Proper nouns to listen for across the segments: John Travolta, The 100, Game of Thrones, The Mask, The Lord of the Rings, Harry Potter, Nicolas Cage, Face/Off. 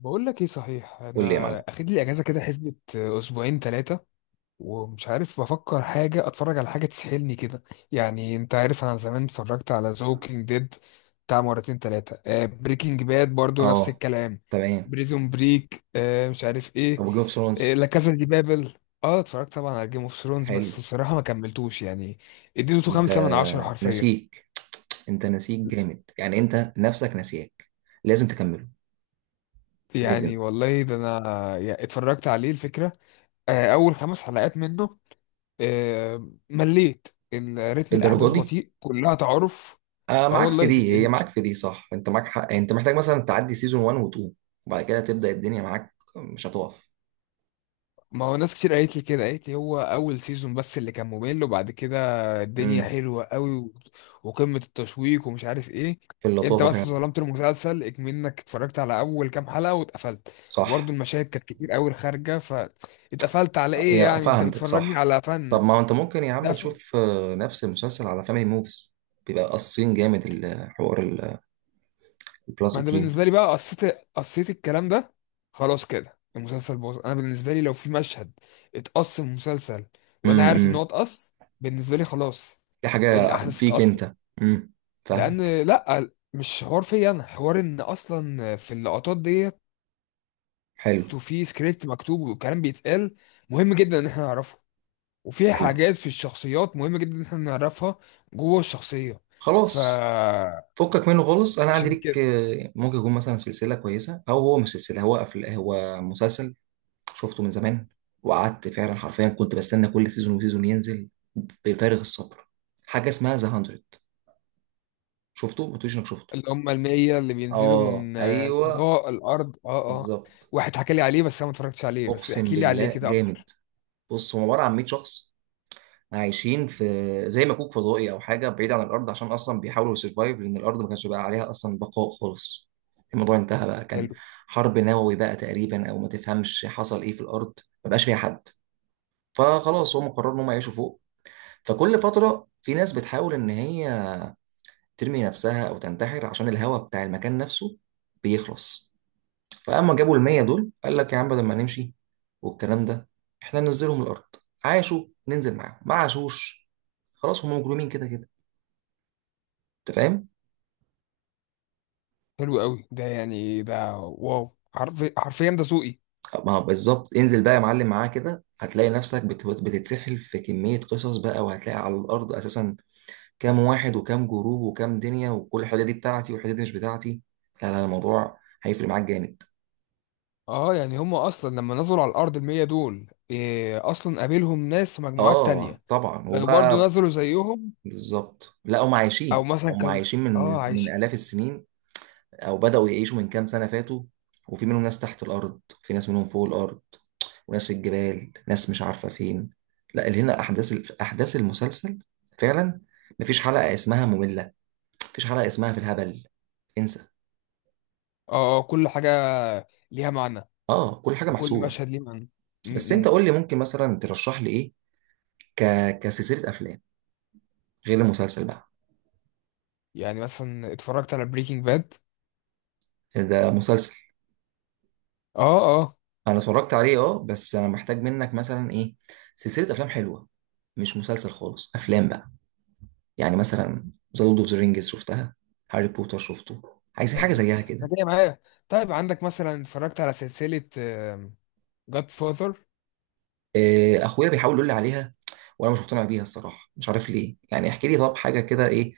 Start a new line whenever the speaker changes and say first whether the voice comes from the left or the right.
left: بقول لك ايه؟ صحيح،
right: قول لي يا
left: انا
right: معلم.
left: اخد لي اجازه كده، حسبه اسبوعين ثلاثه. ومش عارف بفكر حاجه اتفرج على حاجه تسحلني كده. يعني انت عارف، انا زمان اتفرجت على زوكينج ديد بتاع مرتين ثلاثه. بريكنج باد برضو نفس
right: اه،
left: الكلام.
right: تمام.
left: بريزون بريك، مش عارف ايه.
right: طب جيم اوف
left: آه،
right: ثرونز؟
left: لا، كازا دي بابل. اه، اتفرجت طبعا على جيم اوف ثرونز، بس
right: حلو.
left: بصراحه ما كملتوش يعني. اديته
right: انت
left: خمسة من عشرة حرفيا.
right: نسيك انت نسيك جامد، يعني انت نفسك نسيك، لازم تكمله. لازم.
left: يعني والله، ده انا اتفرجت عليه الفكره. اول خمس حلقات منه. مليت. الريتم،
right: الدرجه
left: الاحداث
right: دي؟
left: بطيء، كلها تعارف. اه
right: معاك في
left: والله،
right: دي، هي معاك في دي، صح، انت معاك حق. يعني انت محتاج مثلا تعدي سيزون 1 و 2، وبعد كده تبدا الدنيا معاك مش هتقف.
left: ما هو ناس كتير قالت لي كده، قالت لي هو اول سيزون بس اللي كان ممل، وبعد كده الدنيا
right: امم
left: حلوه قوي، وقمه التشويق ومش عارف ايه.
right: في
left: انت
right: اللطافه
left: بس
right: فعلا.
left: ظلمت المسلسل، اكمنك اتفرجت على اول كام حلقه واتقفلت. وبرضه
right: صح.
left: المشاهد كانت كتير قوي خارجه، فاتقفلت على
right: آه،
left: ايه؟
right: يا
left: يعني انت
right: فاهمتك،
left: بتفرجني
right: صح.
left: على
right: طب
left: فن.
right: ما انت ممكن يا عم
left: ده؟
right: تشوف نفس المسلسل على فاميلي موفيز، بيبقى قاصين جامد الحوار، البلس
left: ما انا
right: 18.
left: بالنسبه لي بقى قصيت. قصيت الكلام ده. خلاص كده، المسلسل باظ. انا بالنسبه لي، لو في مشهد اتقص من المسلسل وانا عارف ان هو
right: امم
left: اتقص، بالنسبه لي خلاص،
right: دي حاجة
left: الاحداث
right: فيك
left: اتقطت.
right: انت. امم فاهمك.
left: لان لا، مش حوار فيا، انا حوار ان اصلا في اللقطات ديت،
right: حلو.
left: وفي سكريبت مكتوب وكلام بيتقال مهم جدا ان احنا نعرفه. وفي
right: حلو،
left: حاجات في الشخصيات مهمه جدا ان احنا نعرفها جوه الشخصيه. ف
right: خلاص، فكك منه خالص. انا عندي ليك ممكن يكون مثلا سلسلة كويسة، او هو مش سلسلة، هو هو مسلسل، شفته من زمان، وقعدت فعلا حرفيا كنت بستنى كل سيزون وسيزون ينزل بفارغ الصبر. حاجة اسمها ذا 100. شفته؟ ما تقوليش انك شفته.
left: اللي هم المية اللي بينزلوا
right: اه،
left: من
right: ايوه،
left: الفضاء، الأرض. اه اه.
right: بالظبط.
left: واحد حكى لي عليه، بس أنا ما اتفرجتش عليه. بس
right: اقسم
left: احكي لي عليه
right: بالله
left: كده
right: جامد.
left: أكتر.
right: بص، هو عبارة عن 100 شخص عايشين في زي مكوك فضائي او حاجه بعيد عن الارض، عشان اصلا بيحاولوا يسرفايف، لان الارض ما كانش بقى عليها اصلا بقاء خالص، الموضوع انتهى بقى، كان
left: حلو.
right: حرب نووي بقى تقريبا او ما تفهمش حصل ايه في الارض، ما بقاش فيها حد. فخلاص هم قرروا ان هم يعيشوا فوق، فكل فتره في ناس بتحاول ان هي ترمي نفسها او تنتحر عشان الهواء بتاع المكان نفسه بيخلص. فلما جابوا المية دول، قال لك يا عم بدل ما نمشي والكلام ده، احنا ننزلهم الارض، عاشوا ننزل معاهم، ما عاشوش خلاص هم مجرمين كده كده. انت فاهم.
left: حلو قوي ده، يعني ده واو، حرفي، حرفيا ده ذوقي.
right: ما هو بالظبط، انزل بقى يا معلم معاه كده، هتلاقي نفسك بتتسحل في كمية قصص بقى، وهتلاقي على الأرض أساسا كام واحد، وكام جروب، وكام دنيا، وكل الحاجات دي بتاعتي والحاجات دي مش بتاعتي. لا، لا، الموضوع هيفرق معاك جامد.
left: اه، يعني هم أصلا لما نزلوا على الأرض، المية دول، إيه أصلا؟ قابلهم ناس في مجموعات
right: اه،
left: تانية
right: طبعا،
left: كانوا برضو
right: وبقى
left: نزلوا زيهم؟
right: بالظبط، لا، هم
left: أو
right: عايشين
left: مثلا
right: هم
left: كانوا،
right: عايشين من
left: اه
right: من
left: عايش.
right: آلاف السنين، او بدأوا يعيشوا من كام سنة فاتوا، وفي منهم ناس تحت الارض، في ناس منهم فوق الارض، وناس في الجبال، ناس مش عارفة فين. لا، اللي هنا احداث المسلسل فعلا، مفيش حلقة اسمها مملة، مفيش حلقة اسمها في الهبل، انسى.
left: اه اه، كل حاجة ليها معنى،
right: اه، كل حاجة
left: وكل
right: محسوبة.
left: مشهد ليه معنى.
right: بس
left: م
right: انت
left: -م.
right: قول لي، ممكن مثلا ترشح لي ايه، ك... كسلسلة افلام، غير المسلسل بقى.
left: يعني مثلا اتفرجت على بريكنج باد.
right: ده مسلسل،
left: اه اه.
right: انا اتفرجت عليه، اه، بس انا محتاج منك مثلا ايه، سلسلة افلام حلوة، مش مسلسل خالص، افلام بقى. يعني مثلا ذا لورد اوف ذا رينجز شفتها، هاري بوتر شفته، عايزين حاجه
left: أم،
right: زيها
left: انا
right: كده.
left: جاي معايا. طيب، عندك مثلا اتفرجت على سلسلة جاد فاذر؟
right: اخويا بيحاول يقول لي عليها، وانا مش مقتنع بيها الصراحه، مش عارف ليه، يعني احكي لي طب حاجه كده ايه،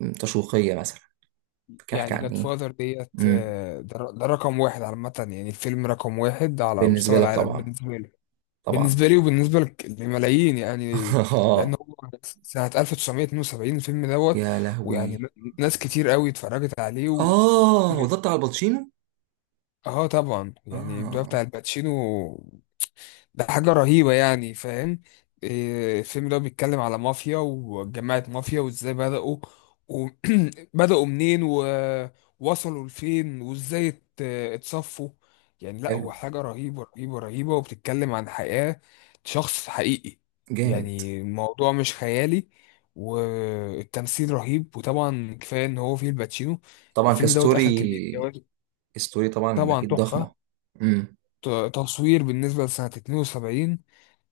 right: تشويقيه مثلا، كان احكي
left: يعني
right: عن
left: جاد
right: ايه.
left: فاذر ديت،
right: امم
left: ده ده رقم واحد عامة. يعني الفيلم رقم واحد على
right: بالنسبه
left: مستوى
right: لك
left: العالم
right: طبعا.
left: بالنسبة لي.
right: طبعا.
left: بالنسبة لي وبالنسبة لملايين يعني. لأن
right: آه،
left: هو سنة 1972 الفيلم دوت.
right: يا
left: ويعني
right: لهوي.
left: ناس كتير قوي اتفرجت عليه.
right: اه، هو
left: من-
right: ده بتاع الباتشينو.
left: اه طبعا، يعني البداية بتاع
right: اه.
left: الباتشينو، ده حاجة رهيبة يعني، فاهم؟ إيه، الفيلم ده بيتكلم على مافيا وجماعة مافيا وازاي بدأوا. وبدأوا منين، ووصلوا لفين، وازاي اتصفوا. يعني لا،
right: حلو.
left: هو حاجة رهيبة رهيبة رهيبة، وبتتكلم عن حياة شخص حقيقي.
right: جامد.
left: يعني الموضوع مش خيالي، والتمثيل رهيب، وطبعا كفاية ان هو فيه الباتشينو.
right: طبعا،
left: الفيلم دوت أخد
right: كستوري.
left: كمية جوائز.
right: ستوري طبعا
left: طبعا
right: اكيد
left: تحفة.
right: ضخمه. امم
left: تصوير بالنسبة لسنة 72،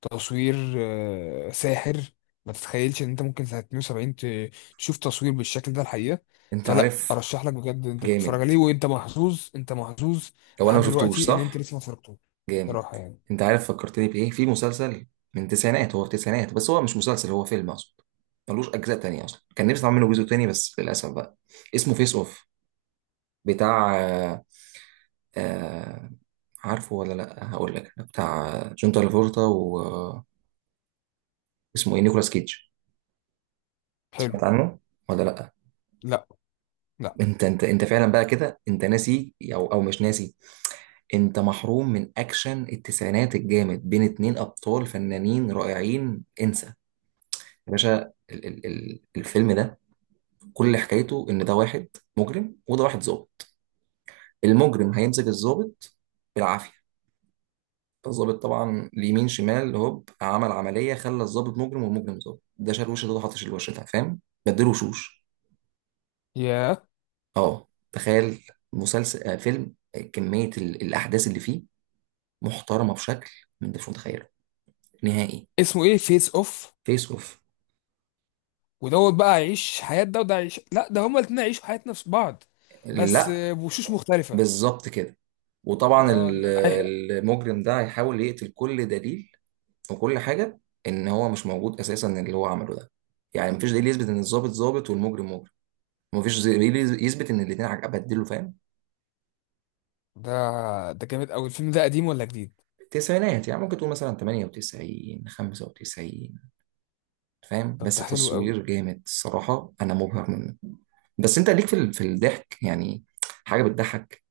left: تصوير ساحر. ما تتخيلش ان انت ممكن سنة 72 تشوف تصوير بالشكل ده، الحقيقة.
right: انت
left: فلا،
right: عارف.
left: ارشح لك بجد انت تتفرج
right: جامد.
left: عليه، وانت محظوظ. انت محظوظ
right: لو انا ما
left: لحد
right: شفتوش،
left: دلوقتي ان انت
right: صح؟
left: لسه ما اتفرجتوش،
right: جامد.
left: صراحة يعني.
right: انت عارف فكرتني بايه؟ في مسلسل من التسعينات، هو في التسعينات، بس هو مش مسلسل، هو فيلم اقصد، ملوش اجزاء تانية، اصلا كان نفسي اعمل منه جزء تاني بس للاسف بقى. اسمه فيس اوف، بتاع آه، عارفه ولا لا؟ هقول لك بتاع جون ترافولتا، واسمه ايه، نيكولاس كيدج.
left: حلو.
right: سمعت عنه ولا لا؟
left: لا. لا.
right: انت، انت فعلا بقى كده، انت ناسي او مش ناسي. انت محروم من اكشن التسعينات الجامد، بين اتنين ابطال فنانين رائعين، انسى. يا باشا، ال ال ال الفيلم ده كل حكايته ان ده واحد مجرم وده واحد ظابط. المجرم هيمسك الظابط بالعافيه، فالظابط طبعا اليمين شمال هوب عمل عمليه خلى الظابط مجرم والمجرم ظابط، ده شال وش ده، حاطش الوش ده، فاهم؟ بدله وشوش.
left: يا
right: اه، تخيل. مسلسل آه فيلم، كميه الاحداث اللي فيه محترمه بشكل ما انتش متخيله نهائي.
left: اسمه ايه؟ فيس اوف؟
right: فيس اوف.
left: ودوت بقى عيش حياة ده وده عيش؟ لا، ده هما الاتنين عيشوا حياة نفس بعض، بس
right: لا،
left: بوشوش مختلفة.
right: بالظبط كده. وطبعا
left: اه اه،
right: المجرم ده هيحاول يقتل كل دليل وكل حاجه، ان هو مش موجود اساسا اللي هو عمله ده. يعني مفيش دليل يثبت ان الظابط ظابط والمجرم مجرم، مفيش دليل يثبت ان الاثنين بدلوا، فاهم؟
left: ده ده جامد قوي. الفيلم ده قديم ولا جديد؟
right: التسعينات، يعني ممكن تقول مثلا 98، 95، فاهم،
left: طب
right: بس
left: ده حلو قوي.
right: تصوير جامد الصراحه، انا مبهر منه. بس انت ليك في في الضحك يعني؟ حاجه بتضحك؟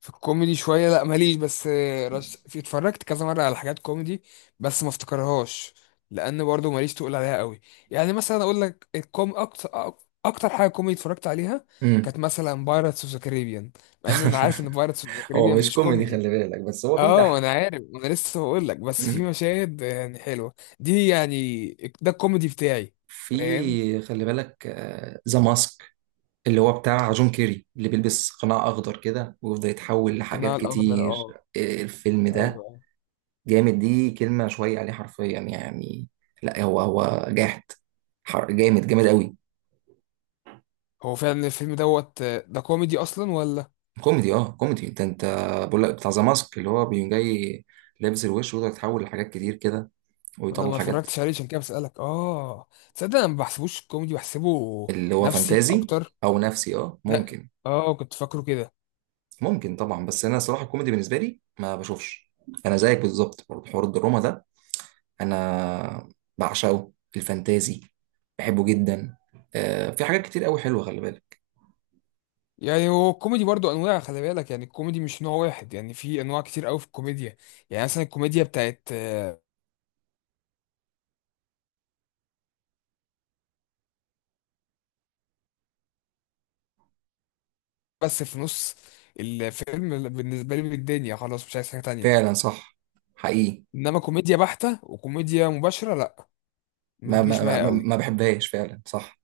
left: في الكوميدي شوية لا، ماليش. بس في، اتفرجت كذا مرة على حاجات كوميدي، بس ما افتكرهاش، لأن برضو ماليش تقول عليها قوي. يعني مثلا أقول لك، أكتر حاجة كوميدي اتفرجت عليها
right: امم
left: كانت مثلا بايرتس اوف ذا كاريبيان، مع إن أنا عارف إن بايرتس اوف ذا
right: هو
left: كاريبيان
right: مش
left: مش
right: كوميدي
left: كوميدي.
right: خلي بالك، بس هو فيه
left: اه، انا
right: ضحك.
left: عارف. انا لسه بقول لك، بس في
right: امم
left: مشاهد يعني حلوه دي يعني، ده الكوميدي بتاعي، فاهم؟
right: في، خلي بالك، ذا ماسك، اللي هو بتاع جون كيري، اللي بيلبس قناع أخضر كده ويفضل يتحول لحاجات
left: القناع الاخضر،
right: كتير.
left: اه.
right: الفيلم ده
left: ايوه.
right: جامد، دي كلمة شوية عليه حرفيا يعني، لا هو جاحد، جامد، جامد قوي.
left: هو فعلا الفيلم دوت ده كوميدي اصلا ولا؟
right: كوميدي، اه، كوميدي، انت بقول لك بتاع ذا ماسك اللي هو بيقوم جاي لابس الوش ويقدر يتحول لحاجات كتير كده
left: ما انا
right: ويطلع
left: ما
right: حاجات.
left: اتفرجتش عليه، عشان كده بسألك، اه. تصدق انا ما بحسبوش كوميدي، بحسبه
right: اللي هو
left: نفسي
right: فانتازي
left: اكتر.
right: او نفسي، اه،
left: لا،
right: ممكن.
left: اه كنت فاكره كده.
right: ممكن طبعا، بس انا صراحة الكوميدي بالنسبة لي ما بشوفش، انا زيك بالظبط برضه، حوار الدراما ده انا بعشقه. الفانتازي بحبه جدا. في حاجات كتير قوي حلوه، خلي بالك.
left: يعني هو الكوميدي برضو انواع، خلي بالك. يعني الكوميدي مش نوع واحد، يعني في انواع كتير قوي في الكوميديا. يعني مثلا الكوميديا بتاعت بس في نص الفيلم بالنسبه لي بالدنيا، خلاص مش عايز حاجه تانية.
right: فعلا صح، حقيقي.
left: انما كوميديا بحته وكوميديا مباشره، لا، ما
right: ما
left: بتجيش
right: ما ما,
left: معايا
right: ما
left: قوي.
right: ما بحبهاش فعلا، صح.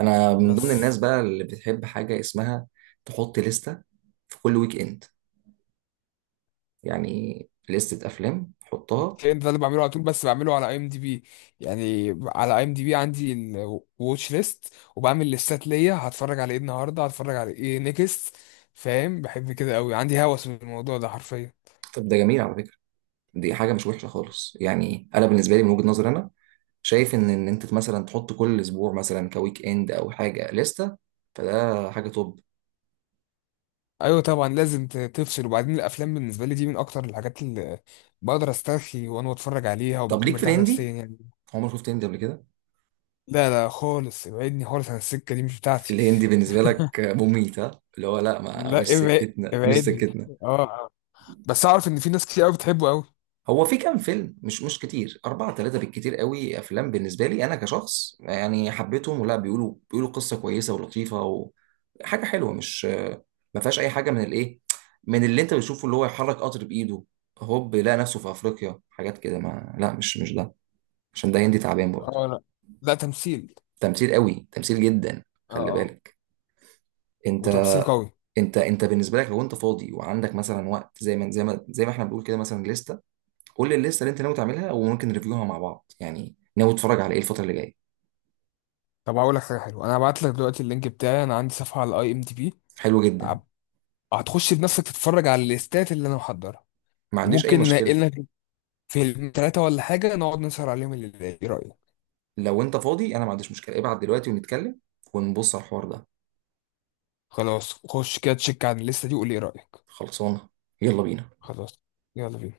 right: انا من ضمن
left: بس
right: الناس بقى اللي بتحب حاجه اسمها تحط لستة في كل ويك اند، يعني لستة افلام حطها.
left: الكلام ده اللي بعمله على طول، بس بعمله على اي ام دي بي. يعني على اي ام دي بي عندي الواتش ليست، وبعمل ليستات ليا، هتفرج على ايه النهارده، هتفرج على ايه نيكست. فاهم، بحب كده قوي، عندي هوس من الموضوع ده حرفيا.
right: طب ده جميل على فكره، دي حاجه مش وحشه خالص، يعني انا بالنسبه لي من وجهه نظري انا شايف ان انت مثلا تحط كل اسبوع مثلا كويك اند او حاجه لستة، فده حاجه توب.
left: ايوه طبعا لازم تفصل. وبعدين الافلام بالنسبه لي دي من اكتر الحاجات اللي بقدر استرخي وانا بتفرج عليها،
right: طب
left: وبكون
right: ليك في
left: مرتاح
right: الهندي،
left: نفسيا يعني.
right: عمر شفت هندي قبل كده؟
left: لا لا خالص، ابعدني خالص عن السكه دي، مش بتاعتي.
right: الهندي بالنسبه لك مميت، ها؟ اللي هو لا، ما
left: لا،
right: مش سكتنا، مش
left: ابعدني.
right: سكتنا.
left: اه آه. بس اعرف ان في ناس كتير قوي بتحبه قوي.
right: هو في كام فيلم، مش كتير، أربعة، ثلاثة بالكتير قوي، أفلام بالنسبة لي أنا كشخص يعني حبيتهم، ولا بيقولوا قصة كويسة ولطيفة وحاجة حلوة، مش ما فيهاش أي حاجة من الإيه، من اللي أنت بتشوفه، اللي هو يحرك قطر بإيده هوب يلاقي نفسه في أفريقيا، حاجات كده ما، لا مش ده، عشان ده هندي تعبان برضه.
left: اه، لا. لا، تمثيل.
right: تمثيل قوي، تمثيل جدا،
left: اه
right: خلي
left: اه.
right: بالك. انت،
left: وتمثيل قوي.
right: انت بالنسبه لك لو انت فاضي وعندك مثلا وقت، زي ما احنا بنقول كده، مثلا لسته، قول لي الليسته اللي انت ناوي تعملها وممكن نريفيوها مع بعض، يعني ناوي تتفرج على ايه الفتره اللي جايه.
left: طب هقول لك حاجه حلوه، انا هبعت لك دلوقتي اللينك بتاعي، انا عندي صفحه على اي ام دي بي.
right: حلو جدا.
left: هتخش بنفسك تتفرج على الليستات اللي انا محضرها،
right: ما عنديش اي
left: وممكن
right: مشكله.
left: ننقلنا فيلم ثلاثه ولا حاجه، نقعد نسهر عليهم الليل، ايه رايك؟
right: لو انت فاضي انا ما عنديش مشكله، ابعت دلوقتي ونتكلم ونبص على الحوار ده.
left: خلاص، خش كده تشيك عن الليسته دي وقول لي ايه رايك.
right: خلصانه. يلا بينا.
left: خلاص، يلا بينا.